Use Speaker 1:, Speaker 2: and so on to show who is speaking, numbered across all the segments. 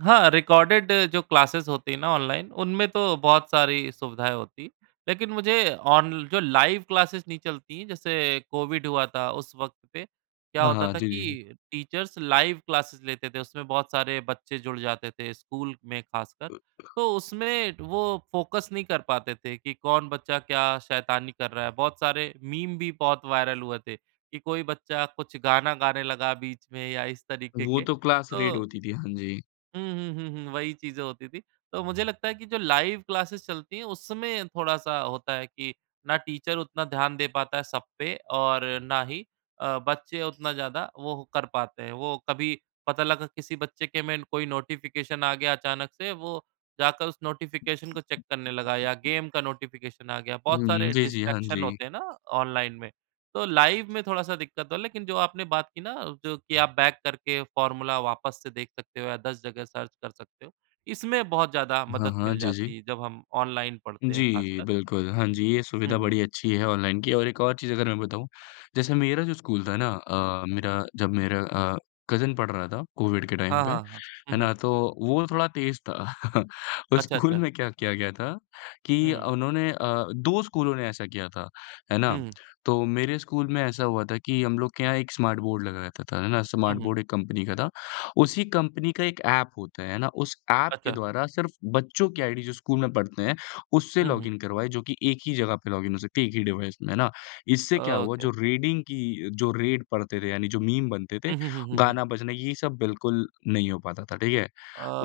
Speaker 1: हाँ, रिकॉर्डेड जो क्लासेस होती है ना, ऑनलाइन उनमें तो बहुत सारी सुविधाएँ होती हैं। लेकिन मुझे ऑन जो लाइव क्लास नहीं चलती, जैसे कोविड हुआ था उस वक़्त पे क्या
Speaker 2: हाँ,
Speaker 1: होता
Speaker 2: हाँ।
Speaker 1: था
Speaker 2: जी, जी।
Speaker 1: कि टीचर्स लाइव क्लासेस लेते थे। उसमें बहुत सारे बच्चे जुड़ जाते थे स्कूल में खासकर, तो उसमें वो फोकस नहीं कर पाते थे कि कौन बच्चा क्या शैतानी कर रहा है? बहुत सारे मीम भी बहुत वायरल हुए थे, कि कोई बच्चा कुछ गाना गाने लगा बीच में या इस तरीके
Speaker 2: वो
Speaker 1: के
Speaker 2: तो क्लास रेड
Speaker 1: तो
Speaker 2: होती थी, हाँ जी।
Speaker 1: हुँ, हुँ, हुँ, हुँ वही चीज़ें होती थीं, तो मुझे लगता है कि जो लाइव क्लासेस चलती हैं, उसमें थोड़ा-सा होता है कि ना टीचर उतना ध्यान दे पाता है सब पे और ना ही अ, बच्चे उतना ज़्यादा वो कर पाते हैं। वो कभी पता लगा किसी बच्चे के में कोई नोटिफिकेशन आ गया अचानक से वो जाकर उस नोटिफिकेशन को चेक करने लगा या गेम का नोटिफिकेशन आ गया,
Speaker 2: हुँ,
Speaker 1: बहुत
Speaker 2: हुँ,
Speaker 1: सारे
Speaker 2: जी, जी, हाँ
Speaker 1: डिस्ट्रैक्शन
Speaker 2: जी।
Speaker 1: होते हैं ना ऑनलाइन में। तो लाइव में थोड़ा-सा दिक्कत तो है, लेकिन जो आपने बात की ना कि जो कि आप बैक करके फॉर्मूला वापस से देख सकते हो या 10 जगह सर्च कर सकते हो। इसमें बहुत ज़्यादा
Speaker 2: हाँ,
Speaker 1: मदद
Speaker 2: हाँ,
Speaker 1: मिल
Speaker 2: जी, जी।
Speaker 1: जाती है जब हम ऑनलाइन पढ़ते हैं
Speaker 2: जी,
Speaker 1: खासकर।
Speaker 2: बिल्कुल, हाँ जी, ये
Speaker 1: हुँ,
Speaker 2: सुविधा
Speaker 1: हुँ।
Speaker 2: बड़ी अच्छी है ऑनलाइन की और एक और चीज़ अगर मैं बताऊँ जैसे मेरा जो स्कूल था ना अ, मेरा जब मेरा अ, कजिन पढ़ रहा था कोविड के टाइम
Speaker 1: हाँ,
Speaker 2: पे
Speaker 1: हाँ, हाँ। हुँ,
Speaker 2: है
Speaker 1: हुँ।
Speaker 2: ना, तो वो थोड़ा तेज़ था। उस
Speaker 1: अच्छा,
Speaker 2: स्कूल
Speaker 1: अच्छा।
Speaker 2: में क्या किया गया था
Speaker 1: हुँ,
Speaker 2: कि
Speaker 1: हुँ।
Speaker 2: उन्होंने अ, 2 स्कूलों ने ऐसा किया था, है
Speaker 1: हुँ,
Speaker 2: ना?
Speaker 1: हुँ।
Speaker 2: तो मेरे स्कूल में ऐसा हुआ था कि हम लोग के यहाँ एक स्मार्ट बोर्ड लगा रहता था, है ना,
Speaker 1: हुँ,
Speaker 2: स्मार्ट
Speaker 1: हुँ।
Speaker 2: बोर्ड एक कंपनी का था। उसी कंपनी का एक ऐप होता है, है ना, उस ऐप के
Speaker 1: अच्छा।
Speaker 2: द्वारा सिर्फ बच्चों की आईडी जो स्कूल में पढ़ते हैं, उससे
Speaker 1: हुँ, हुँ।
Speaker 2: लॉगिन करवाए जो कि एक ही जगह पे लॉगिन हो सकती है, एक ही डिवाइस में, है ना? इससे क्या हुआ
Speaker 1: ओके।
Speaker 2: जो रेडिंग की जो रेड पढ़ते थे, यानी जो मीम बनते थे,
Speaker 1: हुँ, हुँ, हुँ, हुँ, हुँ।
Speaker 2: गाना बजना, ये सब बिल्कुल नहीं हो पाता था, ठीक है?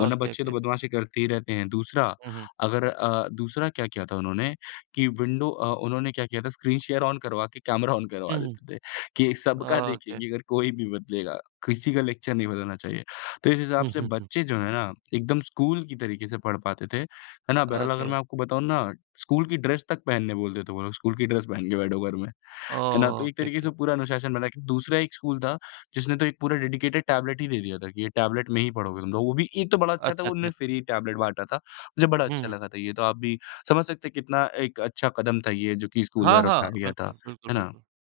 Speaker 2: वरना बच्चे तो
Speaker 1: ओके।
Speaker 2: बदमाशी करते ही रहते हैं, दूसरा,
Speaker 1: हुँ, हुँ।
Speaker 2: अगर अ, दूसरा क्या किया था उन्होंने कि विंडो अ, उन्होंने क्या किया था, स्क्रीन शेयर ऑन करवा के कैमरा ऑन करवा
Speaker 1: हुँ, हुँ।
Speaker 2: देते थे कि सबका
Speaker 1: ओके।
Speaker 2: देखेंगे, अगर कोई भी बदलेगा, किसी का लेक्चर नहीं बदलना चाहिए। तो इस हिसाब
Speaker 1: हुँ,
Speaker 2: से
Speaker 1: हुँ, हुँ।
Speaker 2: बच्चे जो हैं ना, एकदम स्कूल की तरीके से पढ़ पाते थे। है ना? बहरहाल अगर
Speaker 1: ओके।
Speaker 2: मैं आपको बताऊँ ना, स्कूल की ड्रेस तक पहनने बोलते थे वो लोग, स्कूल की ड्रेस पहन के बैठो घर में है ना? तो
Speaker 1: ओ,
Speaker 2: एक तरीके से
Speaker 1: के-के।
Speaker 2: पूरा अनुशासन बना। दूसरा एक स्कूल था, जिसने तो एक पूरा डेडिकेटेड टैबलेट ही दे दिया था कि ये टैबलेट में ही पढ़ोगे तुम लोग। वो भी एक तो बड़ा अच्छा था
Speaker 1: अच्छा,
Speaker 2: वो
Speaker 1: जी,
Speaker 2: उन्होंने
Speaker 1: अच्छा।
Speaker 2: फ्री ही टैबलेट बाँटा था मुझे बड़ा
Speaker 1: हुँ,
Speaker 2: अच्छा
Speaker 1: हुँ।
Speaker 2: लगा था ये तो आप भी समझ सकते हैं कि कितना एक अच्छा कदम था, ये जो कि स्कूल
Speaker 1: हाँ,
Speaker 2: द्वारा
Speaker 1: हाँ,
Speaker 2: उठाया लिया था।
Speaker 1: बिल्कुल, बिल्कुल,
Speaker 2: है ना?
Speaker 1: बिल्कुल।